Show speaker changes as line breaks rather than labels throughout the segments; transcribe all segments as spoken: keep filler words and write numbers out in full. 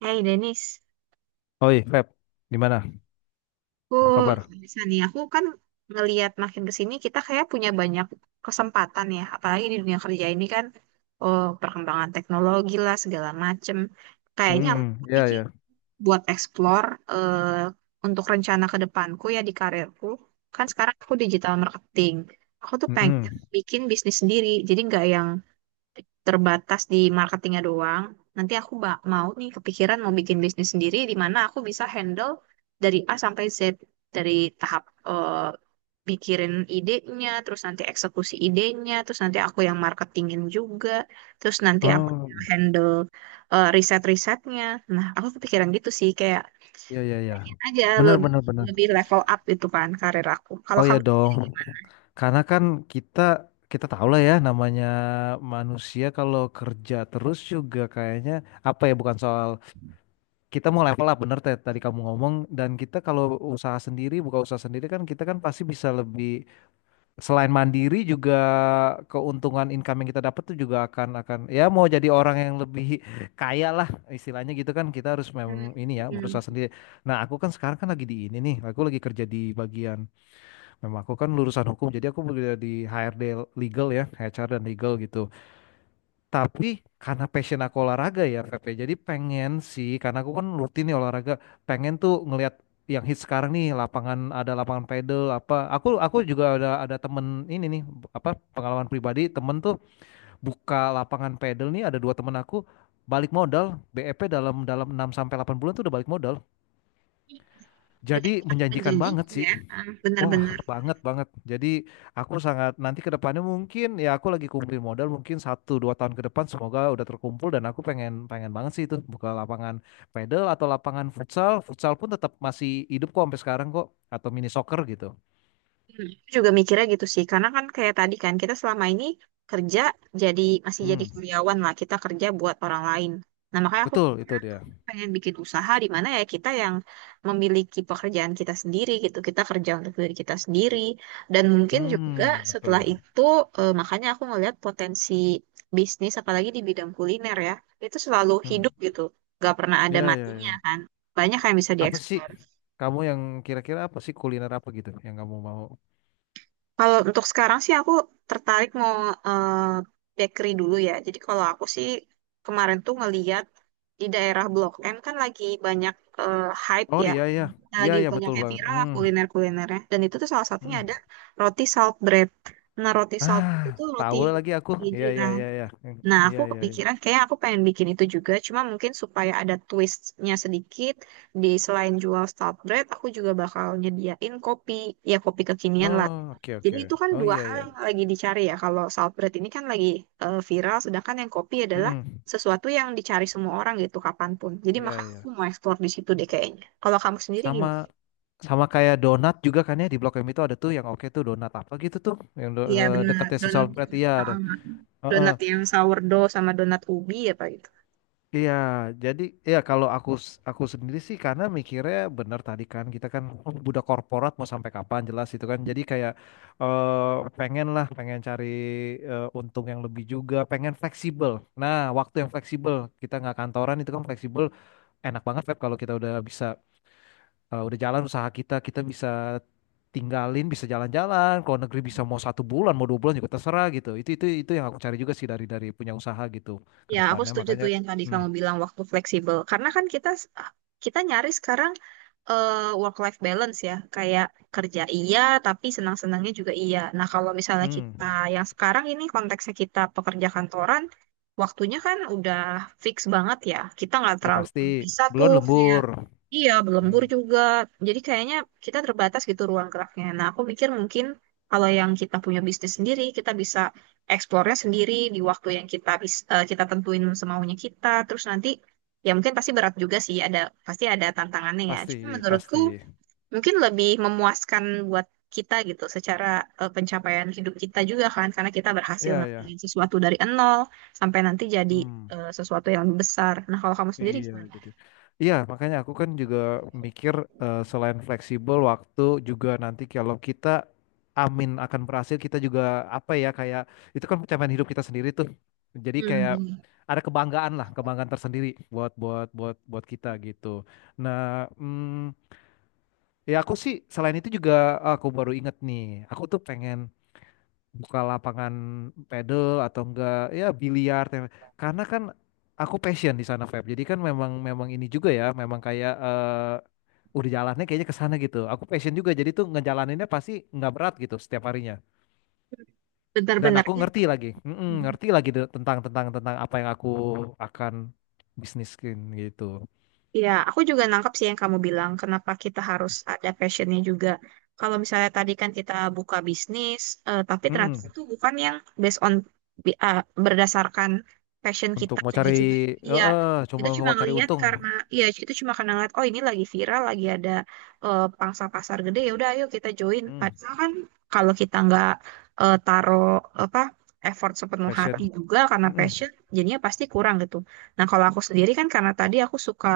Hey Denis,
Oi, Feb, gimana?
aku
Apa kabar?
bisa nih. Aku kan ngelihat makin ke sini kita kayak punya banyak kesempatan ya, apalagi di dunia kerja ini kan, oh perkembangan teknologi lah segala macem. Kayaknya aku
Hmm, ya
pikir
ya.
buat explore eh, untuk rencana ke depanku ya di karirku. Kan sekarang aku digital marketing. Aku tuh pengen
Mm-mm.
bikin bisnis sendiri, jadi nggak yang terbatas di marketingnya doang. Nanti aku ba- mau nih kepikiran mau bikin bisnis sendiri di mana aku bisa handle dari A sampai Z dari tahap eh, pikirin idenya, terus nanti eksekusi idenya, terus nanti aku yang marketingin juga, terus nanti aku
Oh,
yang handle eh, riset-risetnya. Nah, aku kepikiran gitu sih kayak
ya ya ya.
aja
Benar
lebih
benar benar.
lebih level up gitu kan karir aku. Kalau
Oh ya
kamu.
dong. Karena kan kita kita tahu lah ya namanya manusia kalau kerja terus juga kayaknya apa ya, bukan soal kita mau level up bener Ted, tadi kamu ngomong, dan kita kalau usaha sendiri, buka usaha sendiri kan kita kan pasti bisa lebih, selain mandiri juga keuntungan income yang kita dapat tuh juga akan akan ya mau jadi orang yang lebih kaya lah istilahnya gitu kan, kita harus
Hmm,
memang ini ya
hmm.
berusaha sendiri. Nah aku kan sekarang kan lagi di ini nih, aku lagi kerja di bagian, memang aku kan lulusan hukum jadi aku bekerja di H R D legal ya, H R dan legal gitu. Tapi karena passion aku olahraga ya, Feb, ya, jadi pengen sih, karena aku kan rutin nih olahraga, pengen tuh ngelihat yang hit sekarang nih, lapangan ada lapangan pedal apa. Aku aku juga ada ada temen ini nih, apa, pengalaman pribadi temen tuh buka lapangan pedal nih, ada dua temen aku balik modal B E P dalam dalam enam sampai delapan bulan tuh udah balik modal.
Berarti
Jadi
bukan
menjanjikan banget
menjanjikan
sih.
ya, ah,
Wah,
benar-benar.
banget banget. Jadi aku sangat nanti ke depannya mungkin ya, aku lagi kumpulin modal mungkin satu dua tahun ke depan semoga udah terkumpul, dan aku pengen pengen banget sih itu buka lapangan pedal atau lapangan futsal. Futsal pun tetap masih hidup kok sampai sekarang kok, atau mini soccer gitu.
Hmm. Juga mikirnya gitu sih karena kan kayak tadi kan kita selama ini kerja jadi masih jadi
Hmm,
karyawan lah, kita kerja buat orang lain. Nah, makanya aku
betul itu dia.
pengen bikin usaha di mana ya kita yang memiliki pekerjaan kita sendiri gitu, kita kerja untuk diri kita sendiri dan mungkin juga
Hmm, betul.
setelah itu eh, makanya aku ngelihat potensi bisnis apalagi di bidang kuliner ya, itu selalu
Hmm.
hidup gitu, gak pernah
Ya
ada
ya
matinya
ya.
kan, banyak yang bisa
Apa sih
dieksplor.
kamu yang kira-kira apa sih, kuliner apa gitu yang kamu mau?
Kalau untuk sekarang sih aku tertarik mau eh, bakery dulu ya. Jadi kalau aku sih kemarin tuh ngeliat di daerah Blok M kan lagi banyak eh, hype
Oh
ya.
iya iya.
Nah,
Iya
lagi
iya
banyak
betul
yang
banget.
viral lah
Hmm.
kuliner-kulinernya. Dan itu tuh salah satunya ada
Hmm.
roti salt bread. Nah, roti salt
Ah,
bread itu roti
tahu lah lagi aku.
keju
Iya, iya,
kan.
iya, iya. Hmm,
Nah, aku
iya, iya, iya.
kepikiran kayak aku pengen bikin itu juga. Cuma mungkin supaya ada twistnya sedikit. Di selain jual salt bread aku juga bakal nyediain kopi. Ya, kopi kekinian lah.
Oh, oke,
Jadi
oke.
itu kan
Oh,
dua
iya,
hal yang
iya.
lagi dicari ya. Kalau saltbread ini kan lagi eh, viral, sedangkan yang kopi adalah
Mm-mm.
sesuatu yang dicari semua orang gitu kapanpun. Jadi
Iya,
makanya aku
iya.
mau eksplor di situ deh kayaknya. Kalau kamu sendiri
Sama
gimana?
sama kayak donat juga kan ya, di Blok M itu ada tuh yang oke tuh donat apa gitu tuh, yang do-
Iya
eh,
benar,
dekatnya si
donat,
Solbret iya ada.
uh,
Heeh.
donat yang sourdough sama donat ubi apa gitu.
Iya, jadi ya kalau aku s- aku sendiri sih karena mikirnya benar tadi kan, kita kan oh, budak korporat mau sampai kapan, jelas itu kan. Jadi kayak eh, pengen lah, pengen cari eh, untung yang lebih juga, pengen fleksibel. Nah, waktu yang fleksibel, kita nggak kantoran itu kan fleksibel, enak banget Feb kalau kita udah bisa eh, udah jalan usaha kita, kita bisa tinggalin, bisa jalan-jalan. Kalau negeri bisa mau satu bulan, mau dua bulan juga terserah gitu. Itu itu itu yang aku cari juga sih, dari dari punya usaha gitu ke
Ya, aku
depannya.
setuju
Makanya,
tuh yang tadi
hmm,
kamu bilang waktu fleksibel. Karena kan kita kita nyari sekarang work life balance ya, kayak kerja iya tapi senang-senangnya juga iya. Nah, kalau misalnya kita
hmm.
yang sekarang ini konteksnya kita pekerja kantoran, waktunya kan udah fix banget ya. Kita nggak
Udah
terlalu
pasti.
bisa
Belum
tuh kayak.
lembur.
Iya,
Hmm,
berlembur juga. Jadi kayaknya kita terbatas gitu ruang geraknya. Nah, aku mikir mungkin kalau yang kita punya bisnis sendiri, kita bisa eksplornya sendiri di waktu yang kita bis- eh, kita tentuin semaunya kita. Terus nanti ya mungkin pasti berat juga sih, ada pasti ada tantangannya ya. Cuma
pasti,
menurutku
pasti.
mungkin lebih memuaskan buat kita gitu secara eh, pencapaian hidup kita juga kan karena kita berhasil
Iya, iya.
ngelakuin sesuatu dari nol sampai nanti jadi
Hmm,
eh, sesuatu yang lebih besar. Nah, kalau kamu sendiri
iya,
gimana?
jadi. Iya, makanya aku kan juga mikir eh, selain fleksibel waktu, juga nanti kalau kita amin akan berhasil, kita juga apa ya, kayak itu kan pencapaian hidup kita sendiri tuh. Jadi kayak
Hmm.
ada kebanggaan lah, kebanggaan tersendiri buat buat buat buat kita gitu. Nah, mm, ya aku sih selain itu juga, aku baru inget nih, aku tuh pengen buka lapangan pedal atau enggak ya biliar, tem- karena kan aku passion di sana Feb, jadi kan memang memang ini juga ya, memang kayak eh udah jalannya kayaknya ke sana gitu, aku passion juga jadi tuh ngejalaninnya pasti nggak berat gitu setiap harinya, dan
Benar-benar
aku
ya.
ngerti lagi, mm-mm,
Mhm.
ngerti lagi de- tentang tentang tentang apa yang aku akan bisniskin gitu.
Iya, aku juga nangkap sih yang kamu bilang, kenapa kita harus ada passionnya juga. Kalau misalnya tadi kan kita buka bisnis, eh, tapi ternyata
Mm-mm.
itu bukan yang based on bi- ah, berdasarkan passion kita.
Untuk mau cari
Kayak cuma,
eh
iya,
eh,
kita
cuma
cuma
mau cari
ngelihat
untung.
karena, iya itu cuma karena ngeliat, oh ini lagi viral, lagi ada eh, pangsa pasar gede, ya udah ayo kita join.
Mm,
Padahal kan kalau kita nggak eh, taruh apa effort sepenuh hati
passion.
juga karena
Mm-mm.
passion, jadinya pasti kurang gitu. Nah, kalau aku sendiri kan karena tadi aku suka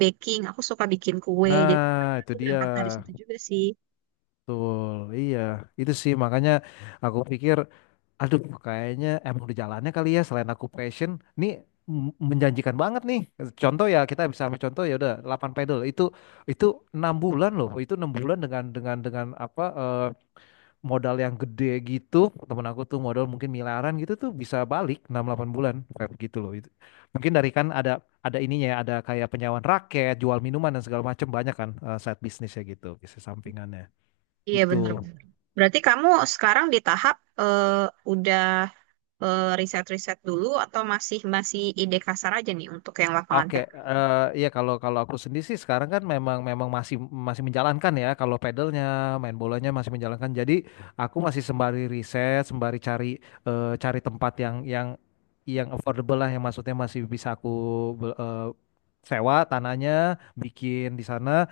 baking. Aku suka bikin kue. Jadi
Nah itu
aku
dia.
berangkat dari situ juga sih.
Betul, iya. Itu sih makanya aku pikir, aduh kayaknya emang udah jalannya kali ya, selain aku passion, ini m- menjanjikan banget nih. Contoh ya, kita bisa ambil contoh ya, udah delapan pedal itu itu enam bulan loh, itu enam bulan dengan dengan dengan apa, eh, modal yang gede gitu. Temen aku tuh modal mungkin miliaran gitu tuh bisa balik enam delapan bulan kayak begitu loh. Itu. Mungkin dari kan ada ada ininya ya, ada kayak penyewaan raket, jual minuman dan segala macam, banyak kan, eh, side bisnisnya gitu, bisnis sampingannya.
Iya
Gitu.
benar-benar. Berarti kamu sekarang di tahap eh, udah eh, riset-riset dulu atau masih masih ide kasar aja nih untuk yang lapangan.
Oke, eh iya kalau kalau aku sendiri sih sekarang kan memang memang masih masih menjalankan ya kalau pedalnya, main bolanya masih menjalankan. Jadi aku masih sembari riset, sembari cari eh, cari tempat yang yang yang affordable lah, yang maksudnya masih bisa aku be- eh, sewa tanahnya, bikin di sana.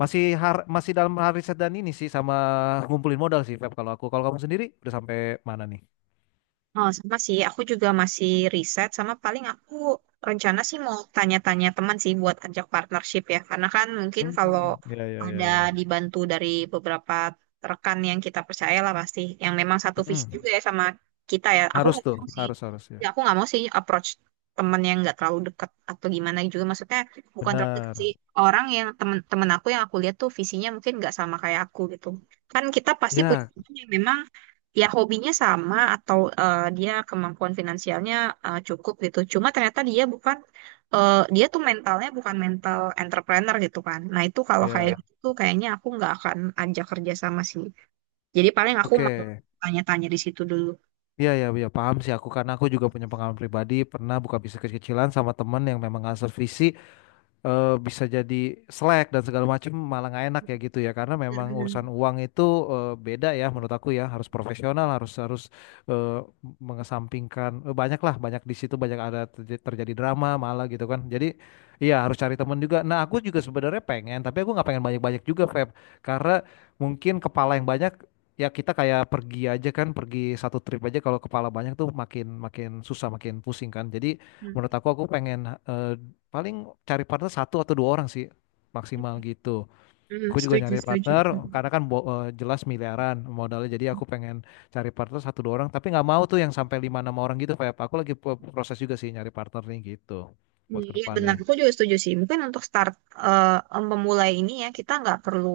Masih har, masih dalam hal riset dan ini sih, sama ngumpulin modal sih, Feb, kalau aku. Kalau kamu sendiri udah sampai mana nih?
Oh, sama sih. Aku juga masih riset sama paling aku rencana sih mau tanya-tanya teman sih buat ajak partnership ya. Karena kan mungkin kalau
Hmm, ya ya ya
ada
ya.
dibantu dari beberapa rekan yang kita percaya lah pasti. Yang memang satu visi
Mm-mm.
juga ya sama kita ya. Aku
Harus
nggak
tuh,
mau sih.
harus harus ya.
Ya, aku nggak mau sih approach teman yang nggak terlalu dekat atau gimana juga. Maksudnya bukan terlalu dekat
Benar.
sih. Orang yang teman-teman aku yang aku lihat tuh visinya mungkin nggak sama kayak aku gitu. Kan kita pasti punya
Ya,
teman yang memang ya hobinya sama atau eh, dia kemampuan finansialnya eh, cukup gitu. Cuma ternyata dia bukan eh, dia tuh mentalnya bukan mental entrepreneur gitu kan. Nah itu kalau kayak ya
ya.
gitu, kayaknya aku nggak akan ajak kerja sama sih. Jadi paling aku mau
Oke.
tanya-tanya di situ dulu.
Iya, ya, ya, paham sih aku, karena aku juga punya pengalaman pribadi pernah buka bisnis kecil-kecilan sama temen yang memang nggak sevisi, eh, bisa jadi selek dan segala macam, malah nggak enak ya gitu ya, karena memang
Benar-benar.
urusan uang itu eh, beda ya menurut aku ya, harus profesional, harus harus eh, mengesampingkan eh, banyak lah, banyak di situ, banyak ada terj- terjadi drama malah gitu kan, jadi iya harus cari teman juga. Nah aku juga sebenarnya pengen, tapi aku nggak pengen banyak-banyak juga Feb, karena mungkin kepala yang banyak ya, kita kayak pergi aja kan, pergi satu trip aja kalau kepala banyak tuh makin makin susah makin pusing kan. Jadi
Hmm.
menurut aku aku pengen eh, paling cari partner satu atau dua orang sih maksimal gitu.
Hmm,
Aku juga
setuju,
nyari
setuju.
partner,
Mm.
karena kan bo- eh, jelas miliaran modalnya, jadi aku pengen cari partner satu dua orang, tapi nggak mau tuh yang sampai lima enam orang gitu Feb. Aku lagi pro- proses juga sih nyari partner nih gitu
Hmm,
buat ke
iya benar,
depannya.
aku juga setuju sih. Mungkin untuk start eh, memulai ini ya kita nggak perlu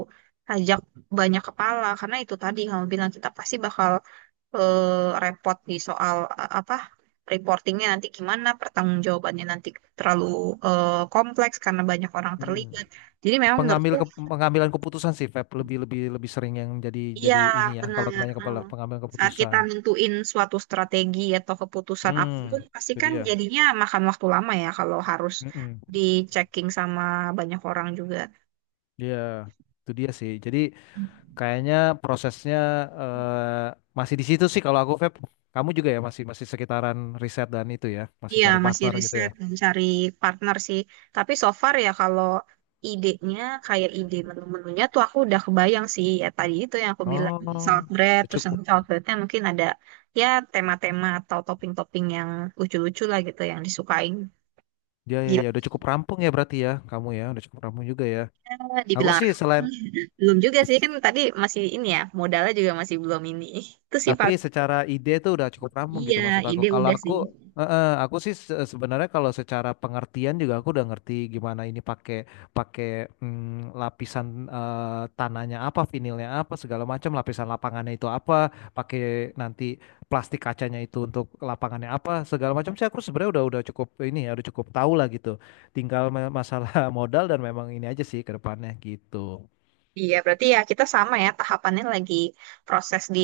ajak banyak kepala karena itu tadi kamu bilang kita pasti bakal eh, repot di soal a- apa reportingnya nanti gimana, pertanggungjawabannya nanti terlalu eh, kompleks karena banyak orang
Hmm.
terlibat. Jadi memang
Pengambil
menurutku
ke- pengambilan keputusan sih Feb, lebih lebih lebih sering yang jadi
iya
jadi ini ya, kalau
benar.
kebanyakan kepala
Mm.
pengambilan
Saat kita
keputusan.
nentuin suatu strategi atau keputusan
Hmm,
apapun, pasti
itu
kan
dia.
jadinya makan waktu lama ya kalau harus
Mm-mm.
di checking sama banyak orang juga.
Iya, itu dia sih. Jadi kayaknya prosesnya eh, masih di situ sih kalau aku Feb. Kamu juga ya, masih masih sekitaran riset dan itu ya, masih
Iya,
cari
masih
partner gitu ya.
riset dan cari partner sih. Tapi so far ya kalau idenya kayak ide menu-menunya tuh aku udah kebayang sih. Ya tadi itu yang aku bilang
Oh,
salad bread,
udah
terus
cukup.
nanti salad breadnya mungkin ada ya tema-tema atau topping-topping yang lucu-lucu lah gitu yang disukain.
Ya ya
Gitu
ya, udah cukup rampung ya berarti ya, kamu ya, udah cukup rampung juga ya. Aku
dibilang
sih
rapi.
selain.
Belum juga sih kan tadi masih ini ya modalnya juga masih belum ini. Itu sih
Tapi
paling
secara ide tuh udah cukup rampung gitu
iya
maksud aku.
ide
Kalau
udah
aku,
sih.
eh, eh, aku sih se- sebenarnya kalau secara pengertian juga aku udah ngerti gimana ini, pakai pakai mm, lapisan, eh, tanahnya apa, vinilnya apa, segala macam, lapisan lapangannya itu apa, pakai nanti plastik kacanya itu untuk lapangannya apa, segala macam sih, aku sebenarnya udah udah cukup ini ya, udah cukup tahu lah gitu. Tinggal ma- masalah modal dan memang ini aja sih ke depannya gitu.
Iya, berarti ya kita sama ya tahapannya lagi proses di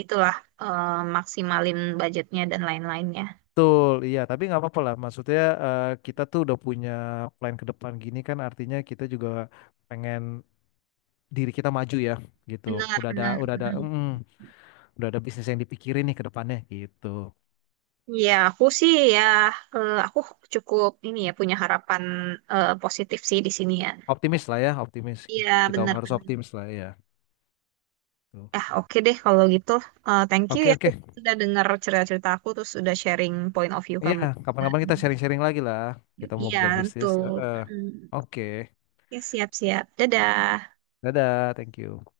itulah eh, maksimalin budgetnya dan lain-lainnya.
Betul, iya, tapi nggak apa-apa lah. Maksudnya eh, kita tuh udah punya plan ke depan gini kan, artinya kita juga pengen diri kita maju ya, gitu.
Benar,
Udah ada,
benar,
udah ada,
benar.
mm, udah ada bisnis yang dipikirin nih ke depannya, gitu.
Iya, aku sih ya eh, aku cukup ini ya punya harapan eh, positif sih di sini ya.
Optimis lah ya, optimis.
Iya,
Kita
benar,
harus
benar.
optimis lah ya. Tuh.
Ah, oke deh kalau gitu. Eh, thank you
Oke,
ya
oke.
sudah dengar cerita-cerita aku terus sudah sharing point of view
Iya,
kamu. Juga.
kapan-kapan kita sharing-sharing lagi lah. Kita mau
Iya,
buka
tentu.
bisnis. Eh, eh.
Mm.
Oke,
Oke, siap-siap. Dadah.
dadah, thank you.